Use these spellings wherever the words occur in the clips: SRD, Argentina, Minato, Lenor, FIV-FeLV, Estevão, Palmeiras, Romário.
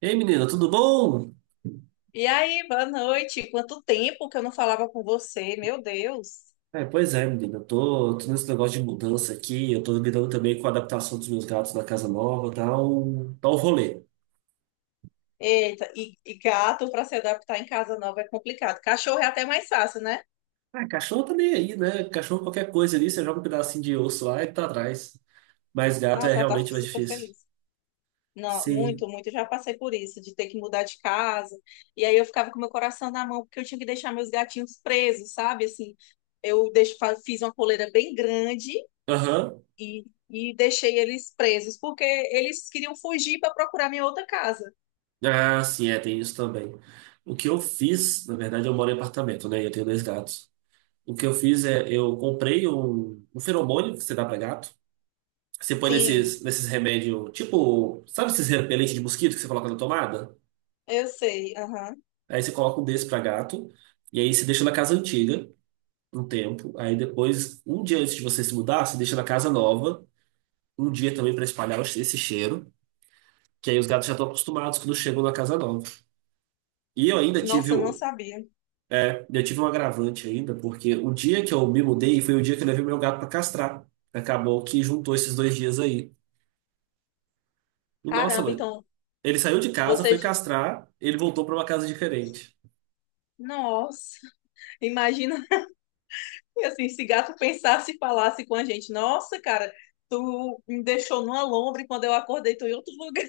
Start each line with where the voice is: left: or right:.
right: Ei, menina, tudo bom?
left: E aí, boa noite. Quanto tempo que eu não falava com você, meu Deus.
right: Pois é, menina, eu tô nesse negócio de mudança aqui, eu tô lidando também com a adaptação dos meus gatos na casa nova, tá um rolê.
left: Eita, e gato para se adaptar em casa nova é complicado. Cachorro é até mais fácil, né?
right: Ah, cachorro tá nem aí, né? Cachorro qualquer coisa ali, você joga um pedacinho de osso lá e tá atrás. Mas gato é
left: Nossa, ela tá
right: realmente mais
left: super
right: difícil.
left: feliz. Não,
right: Sim.
left: muito, muito. Eu já passei por isso, de ter que mudar de casa. E aí eu ficava com meu coração na mão, porque eu tinha que deixar meus gatinhos presos, sabe? Assim, eu deixo, fiz uma coleira bem grande
right: Aham.
left: e deixei eles presos, porque eles queriam fugir para procurar minha outra casa.
right: Ah, sim, é, tem isso também. O que eu fiz, na verdade, eu moro em apartamento, né? E eu tenho dois gatos. O que eu fiz é, eu comprei um feromônio que você dá pra gato. Você põe
left: Sim,
right: nesses remédios, tipo, sabe esses repelentes de mosquito que você coloca na tomada?
left: eu sei. Aham.
right: Aí você coloca um desse pra gato, e aí você deixa na casa antiga um tempo. Aí depois, um dia antes de você se mudar, você deixa na casa nova, um dia também pra espalhar esse cheiro, que aí os gatos já estão acostumados quando chegam na casa nova. E eu ainda tive,
left: Nossa, eu não sabia.
right: eu tive um agravante ainda, porque o dia que eu me mudei foi o dia que eu levei meu gato pra castrar. Acabou que juntou esses dois dias aí. E nossa,
left: Caramba,
right: mano,
left: então
right: ele saiu de casa, foi
left: vocês.
right: castrar, ele voltou para uma casa diferente.
left: Nossa, imagina assim, se gato pensasse e falasse com a gente. Nossa, cara, tu me deixou numa lombre quando eu acordei, tô em outro lugar.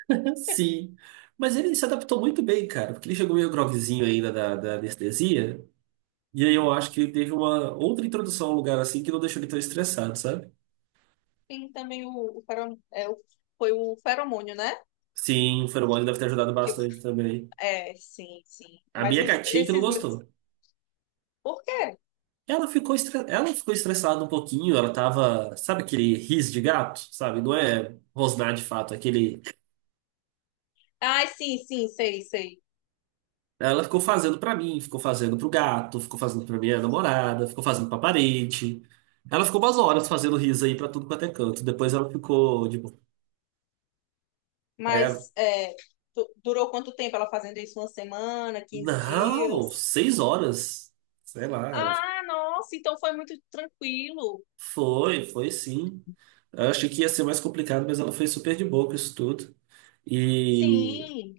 right: Sim. Mas ele se adaptou muito bem, cara, porque ele chegou meio groguezinho ainda da anestesia. E aí eu acho que ele teve uma outra introdução a um lugar assim que não deixou ele tão estressado, sabe?
left: Tem também o, foi o feromônio, né?
right: Sim, o feromônio deve ter ajudado
left: Que,
right: bastante também.
left: sim, sim.
right: A
left: Mas
right: minha gatinha que não gostou.
left: Por quê?
right: Ela ficou estressada um pouquinho, ela tava. Sabe aquele riso de gato? Sabe? Não é rosnar de fato, é aquele.
left: Ai, sim, sim, sei, sei.
right: Ela ficou fazendo pra mim, ficou fazendo pro gato, ficou fazendo pra minha namorada, ficou fazendo pra parede. Ela ficou umas horas fazendo riso aí pra tudo quanto é canto. Depois ela ficou de boa. Aí ela,
left: Mas durou quanto tempo ela fazendo isso? Uma semana, 15
right: não,
left: dias?
right: 6 horas. Sei lá, ela ficou,
left: Ah, nossa, então foi muito tranquilo.
right: foi sim. Eu achei que ia ser mais complicado, mas ela foi super de boa com isso tudo. E
left: Sim,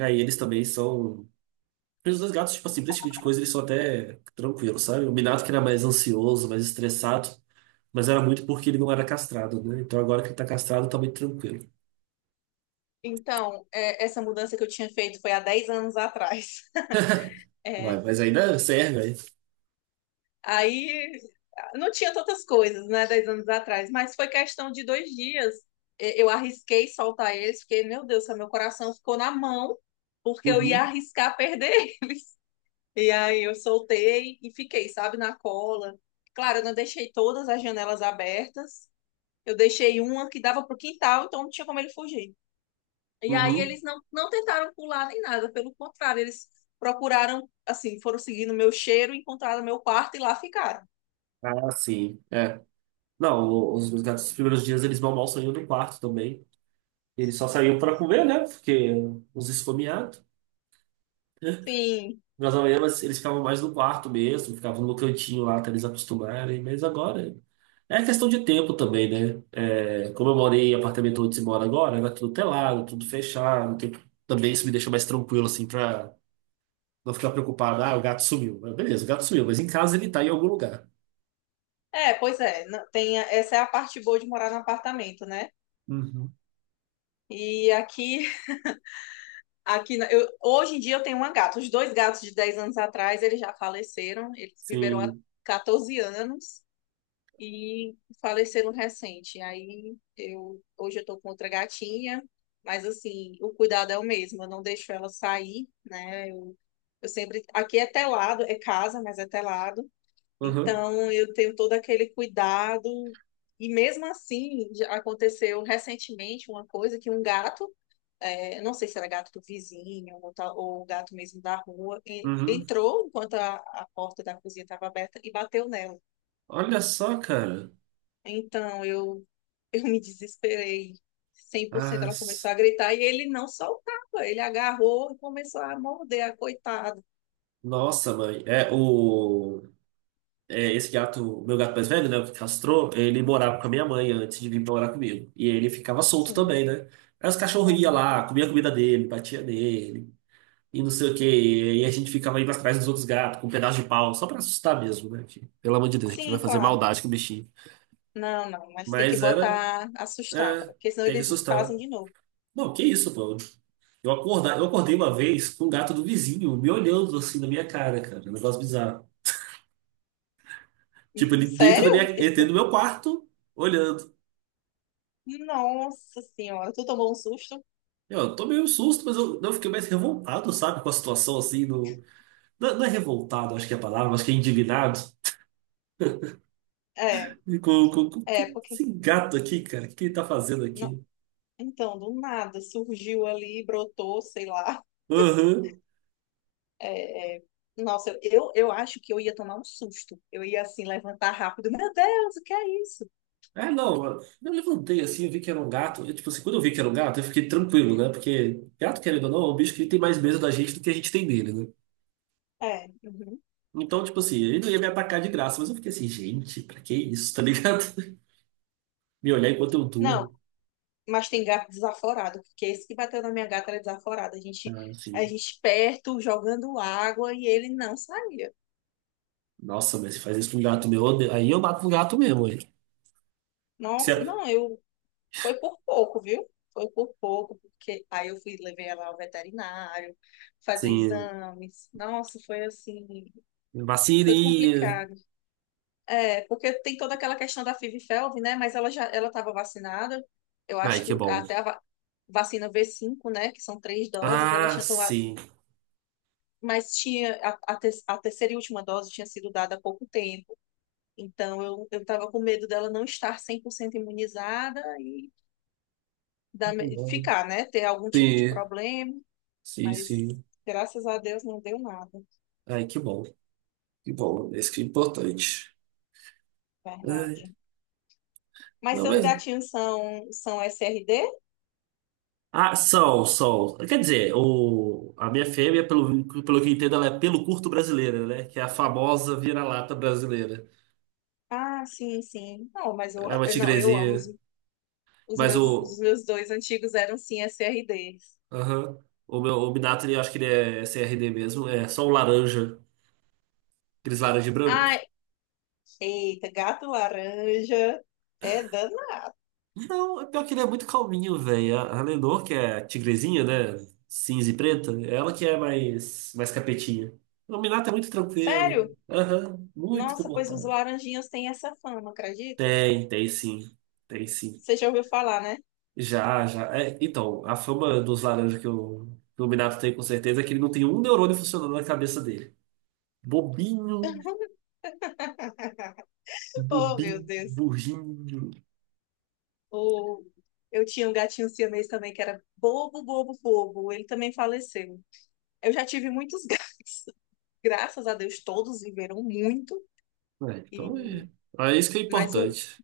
right: aí eles também são. Os dois gatos, tipo assim, pra esse tipo de coisa, eles são até tranquilos, sabe? O Minato que era mais ansioso, mais estressado. Mas era muito porque ele não era castrado, né? Então agora que ele tá castrado, tá muito tranquilo.
left: então, essa mudança que eu tinha feito foi há 10 anos atrás.
right: Ué,
left: É,
right: mas ainda serve, aí.
left: aí não tinha tantas coisas, né, 10 anos atrás, mas foi questão de 2 dias. Eu arrisquei soltar eles, porque, meu Deus, meu coração ficou na mão, porque eu ia
right: Uhum,
left: arriscar perder. E aí eu soltei e fiquei, sabe, na cola. Claro, eu não deixei todas as janelas abertas, eu deixei uma que dava para quintal, então não tinha como ele fugir. E aí
right: uhum.
left: eles não tentaram pular nem nada, pelo contrário, eles procuraram, assim, foram seguindo meu cheiro, encontraram meu quarto e lá ficaram.
right: Ah, sim. É. Não, o- Os meus gatos, nos primeiros dias, eles mal mal saíam do quarto também. Eles só saíam para comer, né? Porque os esfomeados.
left: Sim.
right: Mas eles ficavam mais no quarto mesmo, ficavam no cantinho lá até eles acostumarem. Mas agora é questão de tempo também, né? É, como eu morei em apartamento onde se mora agora, era tudo telado, tudo fechado. Também isso me deixa mais tranquilo, assim, para não ficar preocupado, ah, o gato sumiu. Mas beleza, o gato sumiu, mas em casa ele tá em algum lugar.
left: É, pois é, tem, essa é a parte boa de morar no apartamento, né?
right: Uhum.
left: E aqui, hoje em dia eu tenho uma gata. Os dois gatos de 10 anos atrás, eles já faleceram, eles viveram há
right: Sim.
left: 14 anos. E faleceram recente. Aí eu hoje eu tô com outra gatinha, mas assim, o cuidado é o mesmo, eu não deixo ela sair, né? Eu sempre aqui é telado, é casa, mas é telado.
right: Uhum.
left: Então eu tenho todo aquele cuidado e mesmo assim já aconteceu recentemente uma coisa que um gato não sei se era gato do vizinho ou, ou gato mesmo da rua.
right: Uhum.
left: Entrou enquanto a porta da cozinha estava aberta e bateu nela.
right: Olha só, cara.
left: Então, eu, eu me desesperei cem por cento. Ela
right: As-
left: começou a gritar e ele não soltava. Ele agarrou e começou a morder a coitada.
right: Nossa, mãe. Esse gato, o meu gato mais velho, né? O que castrou, ele morava com a minha mãe antes de vir morar comigo. E ele ficava solto também,
left: Sim,
right: né? Aí os cachorros iam
left: uhum.
right: lá, comia a comida dele, batia nele, e não sei o quê. E a gente ficava indo atrás dos outros gatos com um pedaço de pau, só pra assustar mesmo, né? Que, pelo amor de Deus, a gente não vai
left: Sim,
right: fazer
left: claro.
right: maldade com o bichinho.
left: Não, não, mas tem que
right: Mas era.
left: botar, assustar,
right: É,
left: porque senão
right: tem que
left: eles
right: assustar.
left: fazem de novo.
right: Não, que isso, pô. Eu acordei uma vez com um gato do vizinho me olhando assim na minha cara, cara. Um negócio bizarro. Tipo,
left: Sério?
right: ele dentro do meu quarto, olhando.
left: Nossa senhora, tu tomou um susto?
right: Eu tô meio susto, mas eu não eu fiquei mais revoltado, sabe, com a situação assim. No... Não, não é revoltado, acho que é a palavra, acho que é indignado.
left: É,
right: Com, com, com,
left: é,
right: com
left: porque.
right: esse gato aqui, cara, o que que ele tá fazendo
left: Não,
right: aqui?
left: então, do nada surgiu ali, brotou, sei lá.
right: Aham.
left: É, nossa, eu acho que eu ia tomar um susto. Eu ia assim levantar rápido. Meu Deus, o que é isso?
right: É, não, eu levantei assim, eu vi que era um gato. Eu, tipo assim, quando eu vi que era um gato, eu fiquei tranquilo, né? Porque gato, querendo ou não, é um bicho que tem mais medo da gente do que a gente tem dele, né?
left: É, uhum.
right: Então, tipo assim, ele não ia me atacar de graça, mas eu fiquei assim, gente, pra que isso, tá ligado? Me olhar enquanto eu
left: Não,
right: durmo.
left: mas tem gato desaforado, porque esse que bateu na minha gata era desaforado. A gente,
right: Né,
left: a
right: assim,
left: gente perto, jogando água e ele não saía.
right: nossa, mas se faz isso com um gato meu, aí eu mato um gato mesmo, hein? Se
left: Nossa,
right: é-
left: não, eu foi por pouco, viu? Foi por pouco, porque aí eu fui levei ela ao veterinário, fazer
right: sim,
left: exames. Nossa, foi assim, foi
right: vacilinha.
left: complicado. É, porque tem toda aquela questão da FIV-FeLV, né? Mas ela já ela estava vacinada. Eu
right: Ai,
left: acho que
right: que bom.
left: até a vacina V5, né? Que são 3 doses, ela
right: Ah,
left: tinha tomado.
right: sim.
left: Mas tinha a terceira e última dose tinha sido dada há pouco tempo. Então eu estava com medo dela não estar 100% imunizada e ficar, né? Ter algum tipo de
right: Sim,
left: problema.
right: sim,
left: Mas
right: sim.
left: graças a Deus não deu nada,
right: Ai, que bom. Que bom, isso que é importante. Ai,
left: verdade. Mas
right: não,
left: seus
right: mas.
left: gatinhos são SRD?
right: Ah, são, são. Quer dizer, a minha fêmea, pelo que eu entendo, ela é pelo curto brasileira, né? Que é a famosa vira-lata brasileira.
left: Ah, sim, sim. Não, mas
right: É uma
left: não, eu amo
right: tigrezinha.
left: Os
right: Mas
left: meus, os
right: o.
left: meus dois antigos eram sim SRD.
right: Aham. o meu o Minato, ele, acho que ele é CRD mesmo. É só um laranja. Aqueles laranja e
left: Ai,
right: branco.
left: eita, gato laranja. É dano.
right: Não, é pior que ele é muito calminho, velho. A Lenor, que é a tigrezinha, né? Cinza e preta, é ela que é mais capetinha. O Minato é muito
left: Sério?
right: tranquilo. Aham. Muito
left: Nossa, pois os
right: comportado.
left: laranjinhas têm essa fama, acredita?
right: Tem, tem sim. Tem sim.
left: Você já ouviu falar, né?
right: Já, já. É, então, a fama dos laranjas que o Minato tem com certeza é que ele não tem um neurônio funcionando na cabeça dele. Bobinho,
left: Oh, meu
right: bobinho,
left: Deus.
right: burrinho.
left: O... Eu tinha um gatinho siamês também que era bobo, bobo, bobo. Ele também faleceu. Eu já tive muitos gatos, graças a Deus, todos viveram muito.
right: É,
left: E...
right: então é. É isso que é
left: Mas o...
right: importante.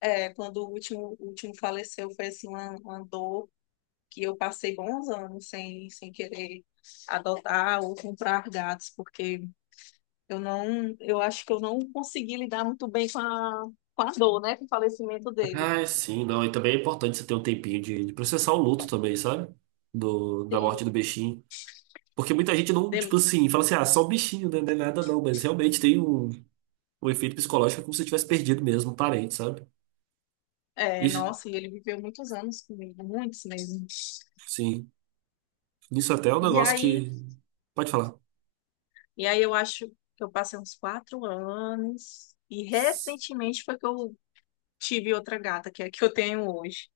left: quando o último faleceu, foi assim, uma dor que eu passei bons anos sem querer adotar ou comprar gatos, porque eu acho que eu não consegui lidar muito bem com a dor, né, com o falecimento dele.
right: Ah, sim, não. E também é importante você ter um tempinho de processar o luto também, sabe? Da
left: Tem,
right: morte do bichinho. Porque muita gente não, tipo
left: de-
right: assim, fala assim, ah, só o bichinho, né? Não é nada não, mas realmente tem um, um efeito psicológico é como se tivesse perdido mesmo um parente, sabe? Isso,
left: nossa, e ele viveu muitos anos comigo, muitos mesmo.
right: sim. Isso até é um
left: E
right: negócio
left: aí,
right: que. Pode falar.
left: e aí eu acho que eu passei uns 4 anos e recentemente foi que eu tive outra gata, que é a que eu tenho hoje.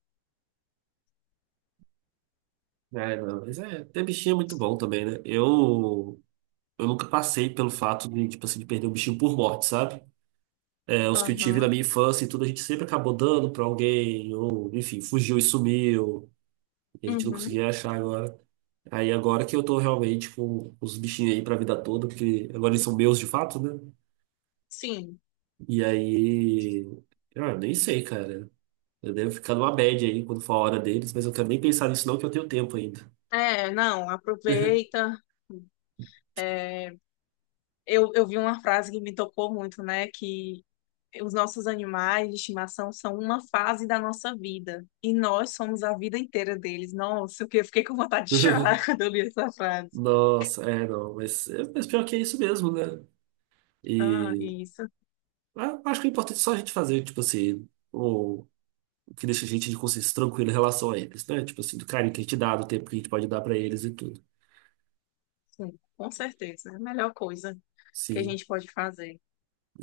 right: É, não, mas é, ter bichinho é muito bom também, né? Eu nunca passei pelo fato de, tipo assim, de perder um bichinho por morte, sabe? É, os que eu tive na
left: Aham,
right: minha infância e tudo, a gente sempre acabou dando pra alguém, ou, enfim, fugiu e sumiu, e a gente não
left: uhum,
right: conseguia achar agora. Aí agora que eu tô realmente com os bichinhos aí pra vida toda, porque agora eles são meus de fato, né?
left: sim.
right: E aí, ah, eu nem sei, cara. Eu devo ficar numa média aí quando for a hora deles, mas eu quero nem pensar nisso não, que eu tenho tempo ainda.
left: É, não, aproveita. É, eu vi uma frase que me tocou muito, né? Que os nossos animais de estimação são uma fase da nossa vida. E nós somos a vida inteira deles. Nossa, que eu fiquei com vontade de chorar quando eu li essa frase.
right: Nossa, é, não, mas, é, mas pior que é isso mesmo, né?
left: Ah,
right: E
left: isso.
right: ah, acho que o importante é só a gente fazer, tipo assim, o, o que deixa a gente de consciência tranquila em relação a eles, né? Tipo assim, do carinho que a gente dá, do tempo que a gente pode dar pra eles e tudo.
left: Sim, com certeza. É a melhor coisa que a
right: Sim,
left: gente pode fazer.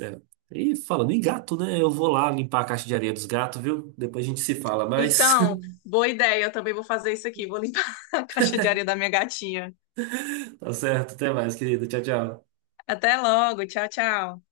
right: é. E falando em gato, né? Eu vou lá limpar a caixa de areia dos gatos, viu? Depois a gente se fala, mais
left: Então, boa ideia. Eu também vou fazer isso aqui. Vou limpar a caixa de areia da minha gatinha.
right: tá certo, até mais, querido. Tchau, tchau.
left: Até logo. Tchau, tchau.